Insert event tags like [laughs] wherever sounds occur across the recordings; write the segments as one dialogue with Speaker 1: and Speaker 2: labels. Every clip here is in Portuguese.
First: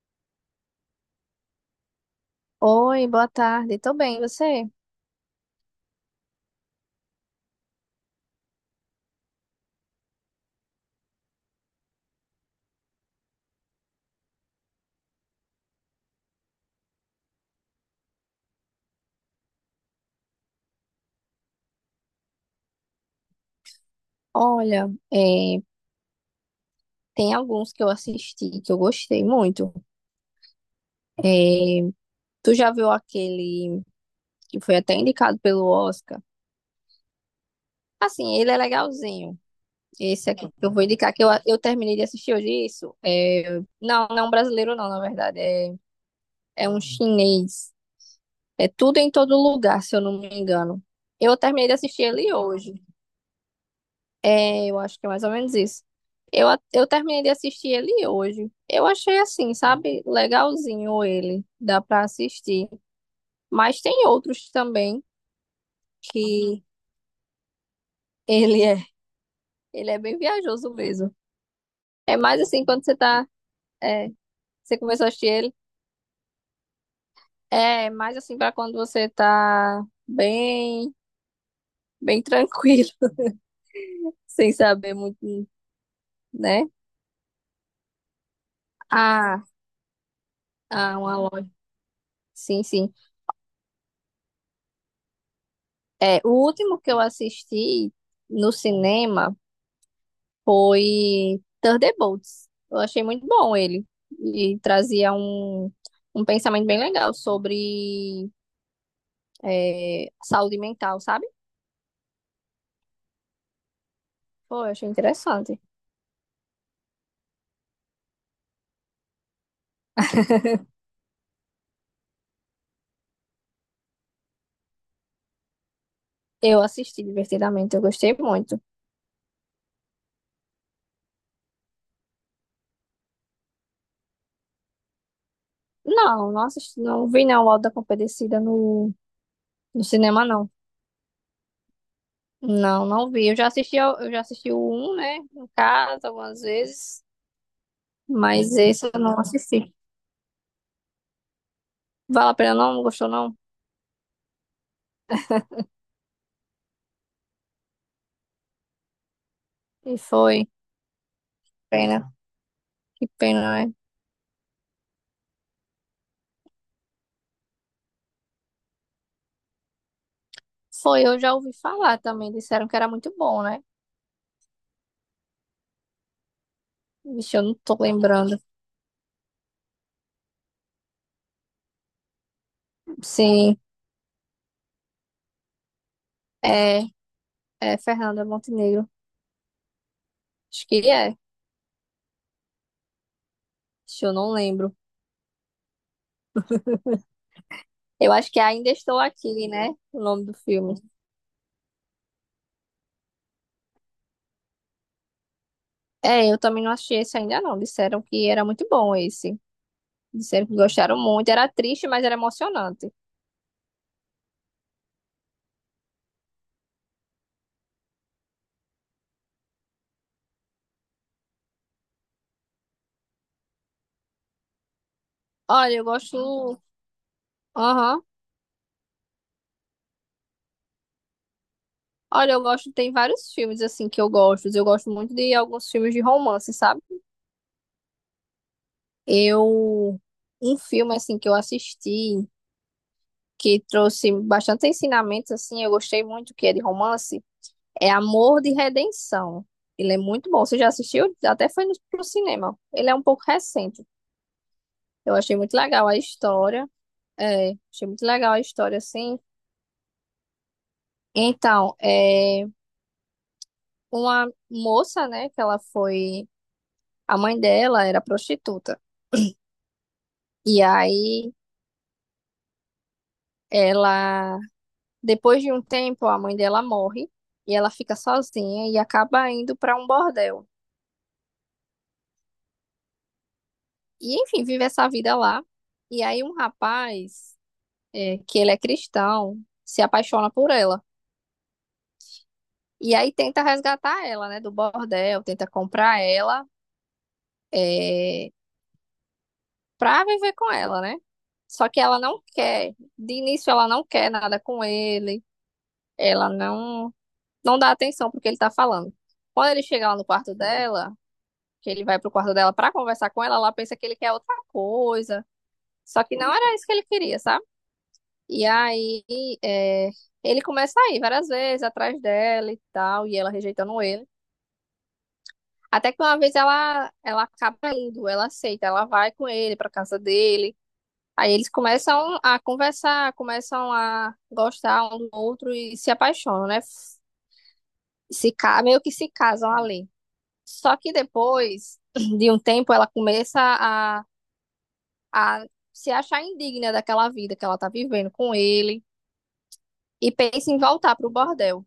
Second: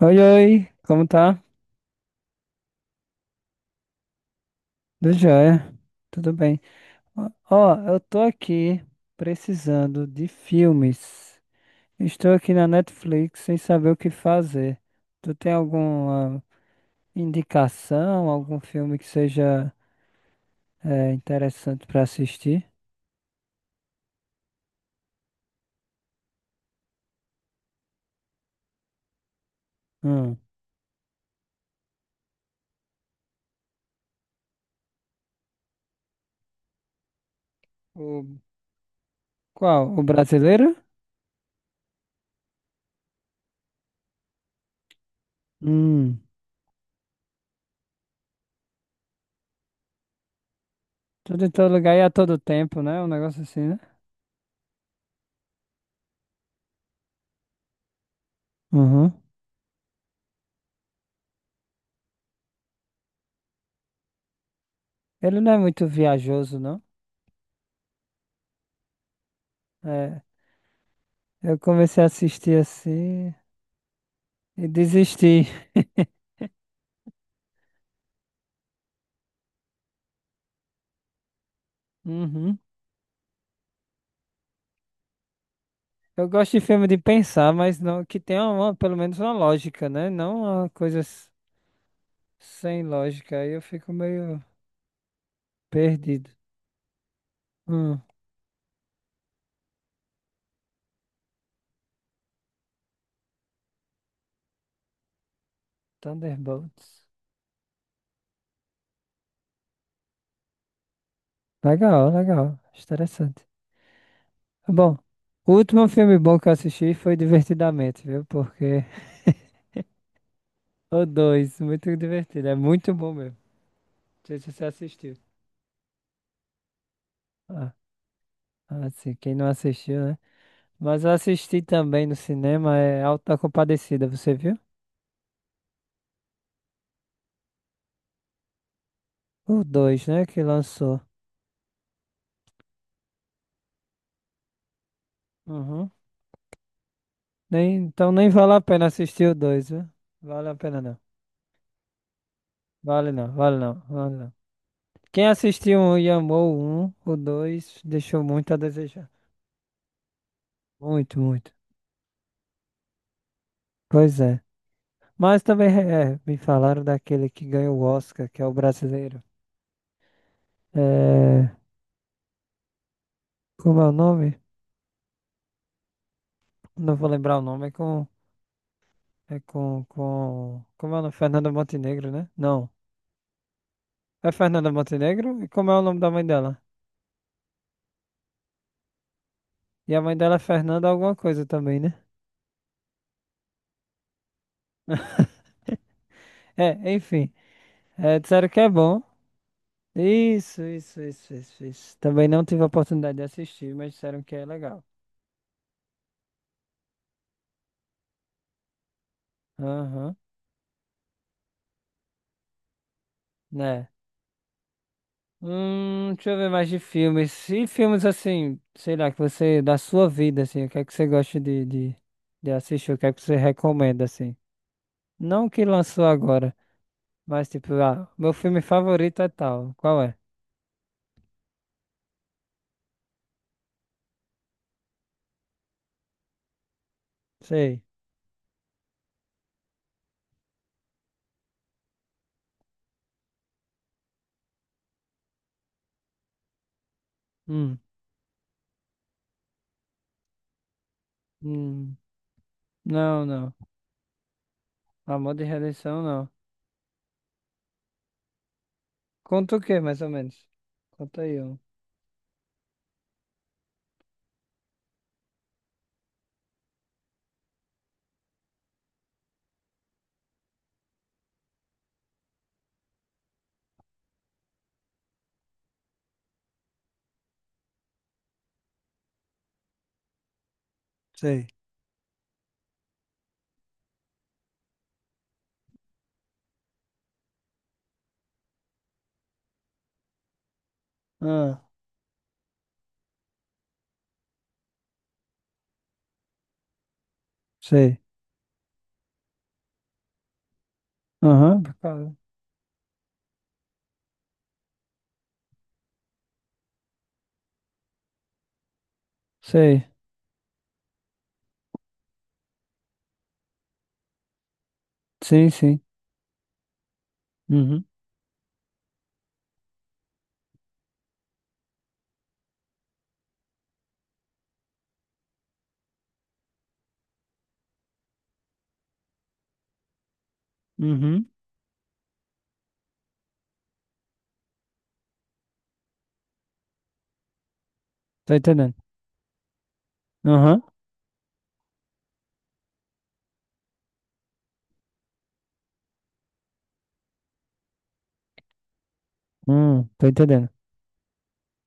Speaker 1: Oi, oi, como tá?
Speaker 2: Oi, boa tarde. Tô bem, e você?
Speaker 1: Do joia, tudo bem. Ó, ó, eu tô aqui precisando de filmes. Estou aqui na Netflix sem saber o que fazer. Tu tem alguma indicação, algum filme que seja interessante pra assistir?
Speaker 2: Olha, tem alguns que eu assisti que eu gostei muito.
Speaker 1: Hum.
Speaker 2: Tu já viu aquele que foi até indicado pelo Oscar?
Speaker 1: O,
Speaker 2: Assim, ele é legalzinho.
Speaker 1: qual? O
Speaker 2: Esse aqui que
Speaker 1: brasileiro?
Speaker 2: eu vou indicar, que eu terminei de assistir hoje isso. É, não, não é um brasileiro não, na verdade.
Speaker 1: Hum.
Speaker 2: É um chinês. É tudo em todo lugar, se eu não me engano. Eu
Speaker 1: Tudo em
Speaker 2: terminei
Speaker 1: todo
Speaker 2: de
Speaker 1: lugar e
Speaker 2: assistir
Speaker 1: a
Speaker 2: ele
Speaker 1: todo
Speaker 2: hoje.
Speaker 1: tempo, né? Um negócio assim, né?
Speaker 2: É, eu acho que é mais ou menos isso. Eu terminei de assistir ele hoje. Eu
Speaker 1: Uhum.
Speaker 2: achei assim, sabe, legalzinho ele, dá pra assistir. Mas tem outros também
Speaker 1: Ele não é muito viajoso,
Speaker 2: que
Speaker 1: não?
Speaker 2: ele é, ele é bem
Speaker 1: É,
Speaker 2: viajoso mesmo.
Speaker 1: eu comecei a
Speaker 2: É mais
Speaker 1: assistir
Speaker 2: assim quando
Speaker 1: assim.
Speaker 2: é,
Speaker 1: E
Speaker 2: você começou a assistir ele,
Speaker 1: desistir.
Speaker 2: é mais assim pra quando você tá bem
Speaker 1: Uhum.
Speaker 2: tranquilo, [laughs] sem saber muito,
Speaker 1: Eu gosto de
Speaker 2: né?
Speaker 1: filme de pensar, mas não que tenha uma, pelo menos uma
Speaker 2: Ah,
Speaker 1: lógica, né? Não uma coisa
Speaker 2: uma loja. Sim,
Speaker 1: sem
Speaker 2: sim.
Speaker 1: lógica. Aí eu fico meio
Speaker 2: É,
Speaker 1: perdido.
Speaker 2: o último que eu assisti
Speaker 1: Hum,
Speaker 2: no cinema foi Thunderbolts. Eu achei muito bom ele. E trazia um pensamento bem
Speaker 1: Thunderbolts.
Speaker 2: legal sobre saúde mental, sabe?
Speaker 1: Legal, legal. Interessante.
Speaker 2: Pô, eu
Speaker 1: Tá
Speaker 2: achei
Speaker 1: bom, o
Speaker 2: interessante.
Speaker 1: último filme bom que eu assisti foi Divertidamente, viu? Porque [laughs] o dois, muito divertido. É muito bom mesmo. Não sei se você assistiu.
Speaker 2: Eu assisti
Speaker 1: Ah,
Speaker 2: divertidamente, eu gostei muito.
Speaker 1: assim, quem não assistiu, né? Mas eu assisti também no cinema, é Auto da Compadecida, você viu?
Speaker 2: Não, não assisti, não vi não o Auto da Compadecida
Speaker 1: O
Speaker 2: no
Speaker 1: 2
Speaker 2: cinema,
Speaker 1: né? Que
Speaker 2: não.
Speaker 1: lançou.
Speaker 2: Não, não vi. Eu já assisti o um né? No
Speaker 1: Uhum.
Speaker 2: caso, algumas vezes.
Speaker 1: Nem, então nem vale
Speaker 2: Mas
Speaker 1: a pena
Speaker 2: esse eu não
Speaker 1: assistir o 2
Speaker 2: assisti.
Speaker 1: viu? Vale a pena não.
Speaker 2: Vale a pena não? Não gostou
Speaker 1: Vale não,
Speaker 2: não?
Speaker 1: vale não, vale não. Quem assistiu um e amou o 1, o 2 deixou muito a desejar.
Speaker 2: E foi.
Speaker 1: Muito, muito.
Speaker 2: Pena. Que pena, né?
Speaker 1: Pois é. Mas também me falaram daquele que ganhou o Oscar, que é o brasileiro.
Speaker 2: Foi, eu já ouvi
Speaker 1: É,
Speaker 2: falar também, disseram que era muito bom, né?
Speaker 1: como é o nome? Não vou
Speaker 2: Vixe,
Speaker 1: lembrar o
Speaker 2: eu não
Speaker 1: nome. É
Speaker 2: tô
Speaker 1: com.
Speaker 2: lembrando.
Speaker 1: É com. Com como é o nome? Fernanda Montenegro, né? Não.
Speaker 2: Sim,
Speaker 1: É Fernanda Montenegro? E como é o nome da mãe dela?
Speaker 2: é, é Fernanda Montenegro.
Speaker 1: E a mãe dela é
Speaker 2: Acho
Speaker 1: Fernanda
Speaker 2: que
Speaker 1: alguma
Speaker 2: é,
Speaker 1: coisa também, né?
Speaker 2: Vixe, eu não lembro.
Speaker 1: É, enfim.
Speaker 2: Eu
Speaker 1: É,
Speaker 2: acho que é
Speaker 1: disseram que é
Speaker 2: ainda estou
Speaker 1: bom.
Speaker 2: aqui, né? O nome do
Speaker 1: Isso,
Speaker 2: filme.
Speaker 1: isso, isso, isso, isso. Também não tive a oportunidade de assistir, mas disseram que é legal.
Speaker 2: É, eu também não achei esse ainda não. Disseram que era muito bom esse.
Speaker 1: Aham,
Speaker 2: Disseram que gostaram muito. Era triste, mas era emocionante.
Speaker 1: né? Deixa eu ver mais de filmes. E filmes assim, sei lá, que você, da sua vida, assim, o que é que você gosta de assistir, o que é que você recomenda, assim. Não o que
Speaker 2: Olha, eu
Speaker 1: lançou agora,
Speaker 2: gosto.
Speaker 1: mas tipo,
Speaker 2: Aham.
Speaker 1: ah, meu filme favorito é tal. Qual é?
Speaker 2: Olha, eu gosto. Tem vários filmes assim que eu gosto. Eu gosto muito de alguns filmes de romance, sabe?
Speaker 1: Sei.
Speaker 2: Eu. Um filme assim que eu assisti, que trouxe bastante ensinamentos, assim, eu gostei muito, que é de romance,
Speaker 1: Hum,
Speaker 2: é Amor de Redenção. Ele é muito bom. Você já assistiu? Até foi no,
Speaker 1: hum.
Speaker 2: pro cinema. Ele é um pouco
Speaker 1: Não, não.
Speaker 2: recente. Eu
Speaker 1: Amor
Speaker 2: achei
Speaker 1: de
Speaker 2: muito legal a
Speaker 1: Redenção, não.
Speaker 2: história. É, achei muito legal a história, assim.
Speaker 1: Conta o quê, mais ou menos? Conta aí, um.
Speaker 2: Então, é uma moça, né, que ela foi. A mãe dela era prostituta. E aí, ela. Depois de um tempo, a mãe dela morre. E ela fica sozinha e acaba indo para um bordel.
Speaker 1: Sei.
Speaker 2: E enfim, vive essa vida lá. E aí um rapaz, que ele é cristão, se apaixona por ela.
Speaker 1: Ah,
Speaker 2: E aí tenta resgatar ela, né, do bordel, tenta comprar ela,
Speaker 1: sei.
Speaker 2: é, pra viver com ela, né?
Speaker 1: Aham,
Speaker 2: Só
Speaker 1: por
Speaker 2: que ela
Speaker 1: causa.
Speaker 2: não quer. De início ela não quer nada com ele. Ela não não dá atenção pro que ele tá falando. Quando ele
Speaker 1: Sei.
Speaker 2: chega lá no quarto dela, que ele vai pro quarto dela pra conversar com ela, ela pensa que ele quer outra coisa.
Speaker 1: Sim, sim.
Speaker 2: Só que não era isso que ele queria, sabe?
Speaker 1: Uhum,
Speaker 2: E aí, é, ele começa a ir várias vezes atrás dela e tal, e ela rejeitando ele. Até que uma vez ela acaba indo, ela aceita, ela vai com ele pra casa dele.
Speaker 1: uhum.
Speaker 2: Aí eles começam a conversar, começam a gostar um do outro e se apaixonam, né? Se,
Speaker 1: Tô
Speaker 2: ca-
Speaker 1: entendendo.
Speaker 2: Meio que se casam ali.
Speaker 1: Aham,
Speaker 2: Só que depois [clears throat] de um tempo ela começa a, a se achar indigna daquela vida que ela tá vivendo com ele
Speaker 1: tô
Speaker 2: e
Speaker 1: entendendo.
Speaker 2: pensa em voltar pro bordel.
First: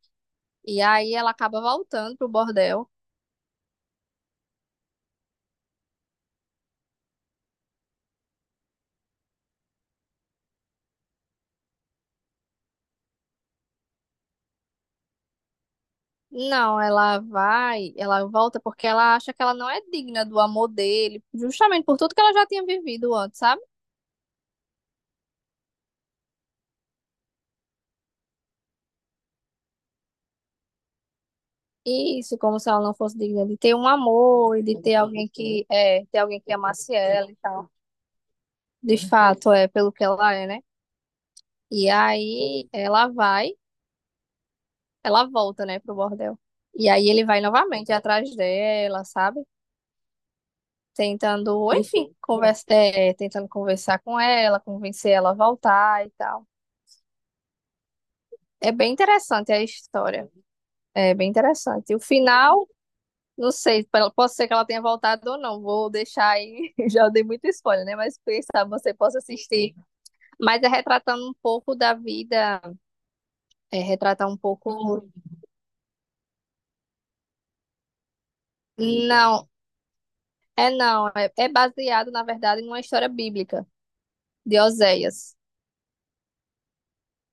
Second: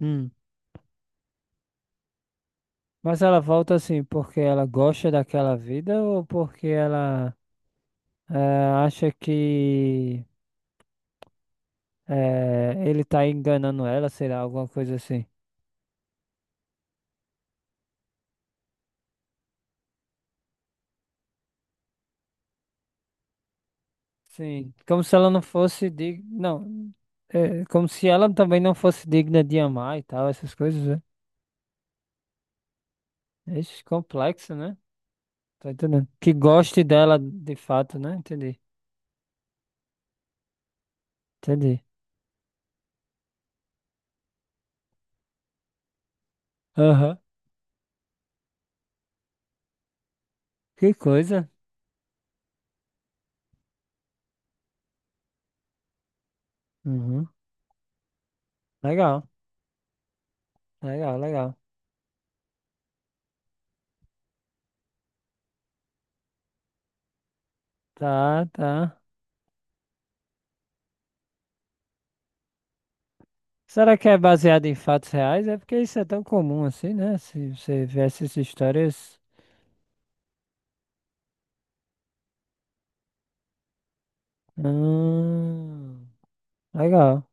Speaker 1: Hum.
Speaker 2: E aí ela acaba voltando pro bordel.
Speaker 1: Mas ela volta assim porque ela gosta daquela vida ou porque ela acha que ele tá enganando ela, sei lá, alguma coisa assim.
Speaker 2: Não, ela vai, ela volta porque ela acha que ela não é digna do amor dele, justamente por tudo que ela já tinha vivido antes, sabe?
Speaker 1: Sim, como se ela não fosse digna. Não, é como se ela também não fosse digna de amar e tal, essas coisas, né?
Speaker 2: Isso, como se ela não fosse digna de ter
Speaker 1: Ixi,
Speaker 2: um
Speaker 1: complexo,
Speaker 2: amor e
Speaker 1: né?
Speaker 2: de ter alguém que
Speaker 1: Tô
Speaker 2: é,
Speaker 1: entendendo.
Speaker 2: ter
Speaker 1: Que
Speaker 2: alguém que
Speaker 1: goste
Speaker 2: amasse
Speaker 1: dela
Speaker 2: ela e
Speaker 1: de
Speaker 2: tal.
Speaker 1: fato, né? Entendi.
Speaker 2: De fato, é pelo que ela é, né?
Speaker 1: Entendi.
Speaker 2: E aí ela volta, né, pro bordel. E aí
Speaker 1: Aham.
Speaker 2: ele vai novamente atrás dela, sabe?
Speaker 1: Que coisa.
Speaker 2: Tentando, enfim, tentando conversar com ela, convencer ela a voltar e tal.
Speaker 1: Uhum.
Speaker 2: É bem
Speaker 1: Legal,
Speaker 2: interessante a história. É
Speaker 1: legal,
Speaker 2: bem
Speaker 1: legal.
Speaker 2: interessante. O final, não sei, pelo- pode ser que ela tenha voltado ou não. Vou deixar aí, [laughs] já dei muito spoiler, né? Mas quem
Speaker 1: Tá,
Speaker 2: sabe você
Speaker 1: tá.
Speaker 2: possa assistir. Mas é retratando um pouco da vida, é
Speaker 1: Será que é
Speaker 2: retratar um
Speaker 1: baseado em
Speaker 2: pouco.
Speaker 1: fatos reais? É porque isso é tão comum assim, né? Se você vê essas histórias.
Speaker 2: Não, é não. É, é baseado, na verdade, numa história bíblica de Oséias.
Speaker 1: Hum, legal.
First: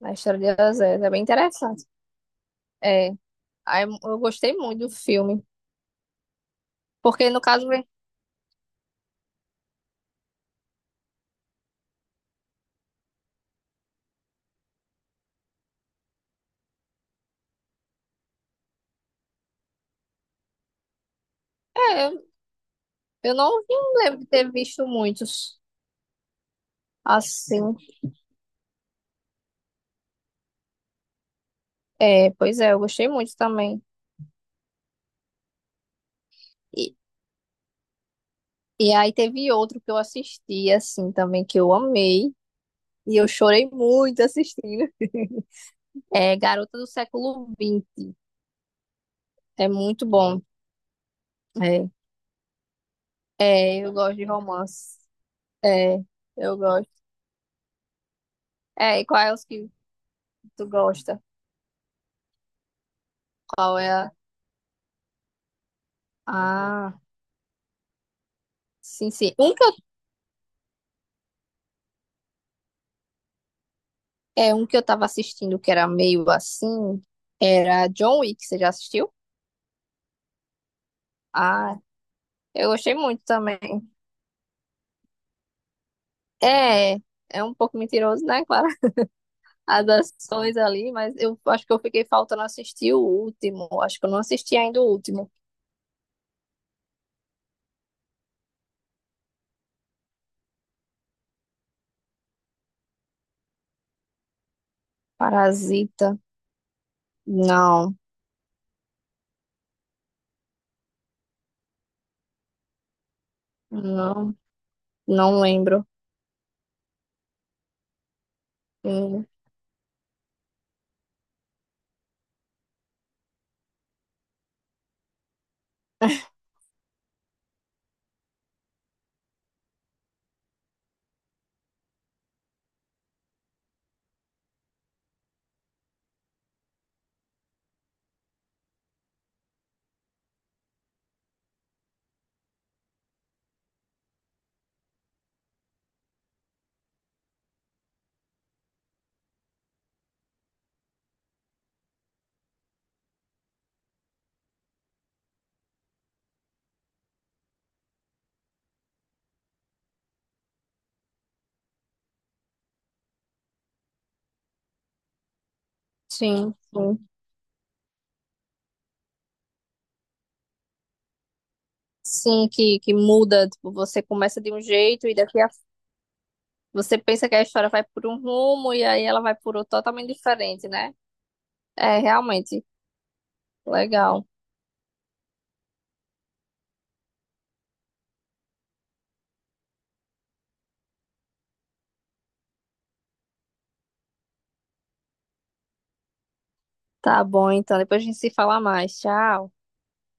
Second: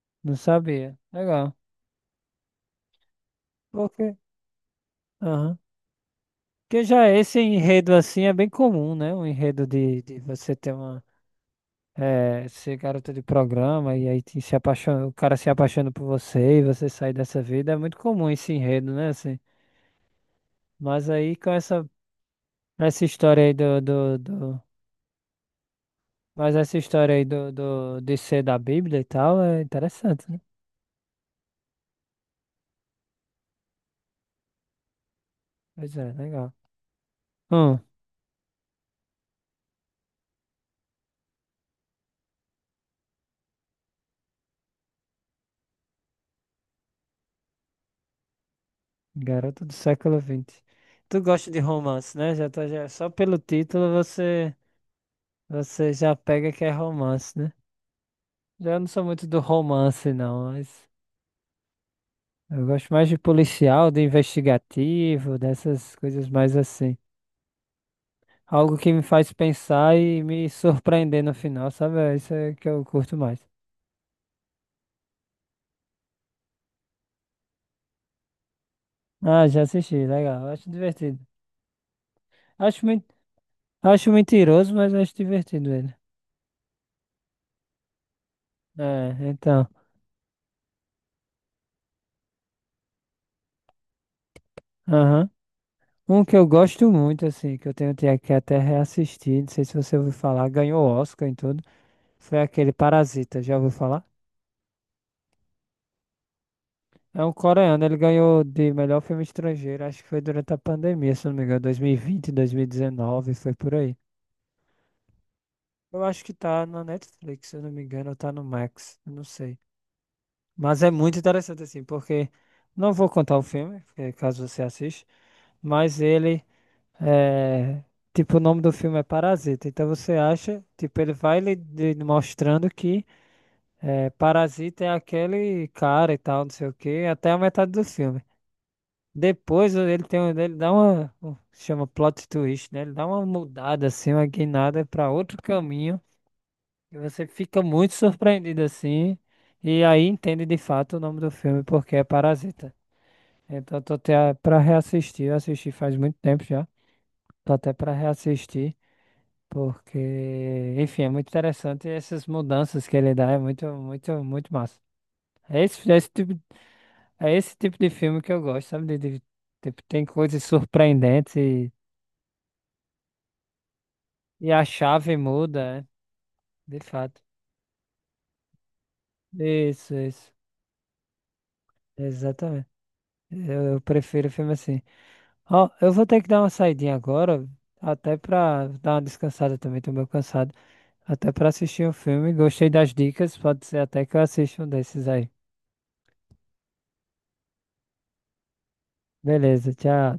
Speaker 2: Na
Speaker 1: Não
Speaker 2: história de
Speaker 1: sabia.
Speaker 2: Oséias. É bem
Speaker 1: Legal.
Speaker 2: interessante. É. Aí
Speaker 1: Porque.
Speaker 2: eu gostei muito do filme.
Speaker 1: Aham. Porque já
Speaker 2: Porque,
Speaker 1: esse
Speaker 2: no caso, vem-
Speaker 1: enredo assim é bem comum, né? Um enredo de você ter uma. É, ser garota de programa e aí se apaixona, o cara se apaixona por você e você sai dessa vida. É muito comum esse enredo, né? Assim. Mas aí com essa,
Speaker 2: é,
Speaker 1: essa
Speaker 2: Eu
Speaker 1: história aí
Speaker 2: não vi-
Speaker 1: do,
Speaker 2: não
Speaker 1: do,
Speaker 2: lembro de ter
Speaker 1: do-
Speaker 2: visto muitos
Speaker 1: Mas essa história aí
Speaker 2: assim.
Speaker 1: de ser da Bíblia e tal é interessante, né?
Speaker 2: É, pois é, eu gostei muito também.
Speaker 1: Pois é, legal.
Speaker 2: E,
Speaker 1: Hum,
Speaker 2: e aí teve outro que eu assisti, assim, também, que eu amei. E eu chorei muito assistindo. [laughs] É Garota do Século XX.
Speaker 1: garota
Speaker 2: É
Speaker 1: do
Speaker 2: muito
Speaker 1: século
Speaker 2: bom.
Speaker 1: vinte Tu gosta de
Speaker 2: É,
Speaker 1: romance, né? Já tá, já, só pelo
Speaker 2: É,
Speaker 1: título
Speaker 2: eu gosto de
Speaker 1: você,
Speaker 2: romance.
Speaker 1: você
Speaker 2: É,
Speaker 1: já pega
Speaker 2: eu
Speaker 1: que é
Speaker 2: gosto.
Speaker 1: romance, né? Já não
Speaker 2: É,
Speaker 1: sou
Speaker 2: e qual
Speaker 1: muito
Speaker 2: é
Speaker 1: do
Speaker 2: os que
Speaker 1: romance, não,
Speaker 2: tu
Speaker 1: mas.
Speaker 2: gosta?
Speaker 1: Eu gosto mais de
Speaker 2: Qual
Speaker 1: policial,
Speaker 2: é
Speaker 1: de
Speaker 2: a...
Speaker 1: investigativo, dessas coisas mais assim.
Speaker 2: Ah,
Speaker 1: Algo que me
Speaker 2: sim,
Speaker 1: faz
Speaker 2: sim. Um que
Speaker 1: pensar e me surpreender no final, sabe? É isso é que eu curto mais.
Speaker 2: É um que eu tava assistindo que era meio assim, era John Wick, você já assistiu?
Speaker 1: Ah, já assisti, legal. Acho divertido.
Speaker 2: Ah, eu
Speaker 1: Acho,
Speaker 2: gostei
Speaker 1: men-
Speaker 2: muito também.
Speaker 1: acho mentiroso, mas acho divertido ele.
Speaker 2: É, é um pouco mentiroso, né, [laughs] claro,
Speaker 1: É, então.
Speaker 2: as ações ali, mas eu acho que eu fiquei faltando assistir o último. Acho que eu não assisti ainda o
Speaker 1: Aham.
Speaker 2: último.
Speaker 1: Um que eu gosto muito, assim, que eu que até reassistir, não sei se você ouviu falar, ganhou Oscar em tudo, foi aquele Parasita, já ouviu falar?
Speaker 2: Parasita.
Speaker 1: É um coreano,
Speaker 2: Não,
Speaker 1: ele ganhou de melhor filme estrangeiro, acho que foi durante a pandemia, se não me engano, 2020, 2019, foi por aí.
Speaker 2: não, não lembro.
Speaker 1: Eu acho que tá na Netflix, se eu não me engano, ou tá no Max, eu não
Speaker 2: Hum,
Speaker 1: sei. Mas é muito interessante assim, porque não vou contar o filme, porque caso você assista, mas ele é, tipo, o nome do filme é Parasita. Então você acha, tipo, ele vai lhe mostrando que Parasita é aquele cara e tal, não sei o quê, até a metade do filme. Depois ele tem, ele dá uma, chama plot twist, né? Ele dá uma mudada assim, uma guinada para outro caminho e você fica muito surpreendido assim e aí entende de fato o nome do filme porque é Parasita. Então eu tô até para reassistir, eu assisti faz muito tempo já. Tô até para reassistir porque, enfim, é muito interessante essas mudanças que ele dá, é muito massa. É esse, é esse tipo,
Speaker 2: Sim, sim.
Speaker 1: é esse tipo de filme que eu gosto, sabe? Tipo, tem coisas surpreendentes.
Speaker 2: Sim, que muda, tipo, você começa
Speaker 1: E
Speaker 2: de um
Speaker 1: a
Speaker 2: jeito e
Speaker 1: chave
Speaker 2: daqui a...
Speaker 1: muda, é, de
Speaker 2: Você
Speaker 1: fato.
Speaker 2: pensa que a história vai por um rumo e aí ela vai por outro
Speaker 1: Isso,
Speaker 2: totalmente
Speaker 1: isso.
Speaker 2: diferente, né? É, realmente.
Speaker 1: Exatamente. Eu
Speaker 2: Legal.
Speaker 1: prefiro filme assim. Ó, eu vou ter que dar uma saidinha agora, até pra dar uma descansada também, tô meio cansado. Até pra assistir um filme. Gostei das dicas, pode ser até que eu assista um desses aí.
Speaker 2: Tá bom, então. Depois a gente se fala mais. Tchau.
Speaker 1: Beleza, tchau.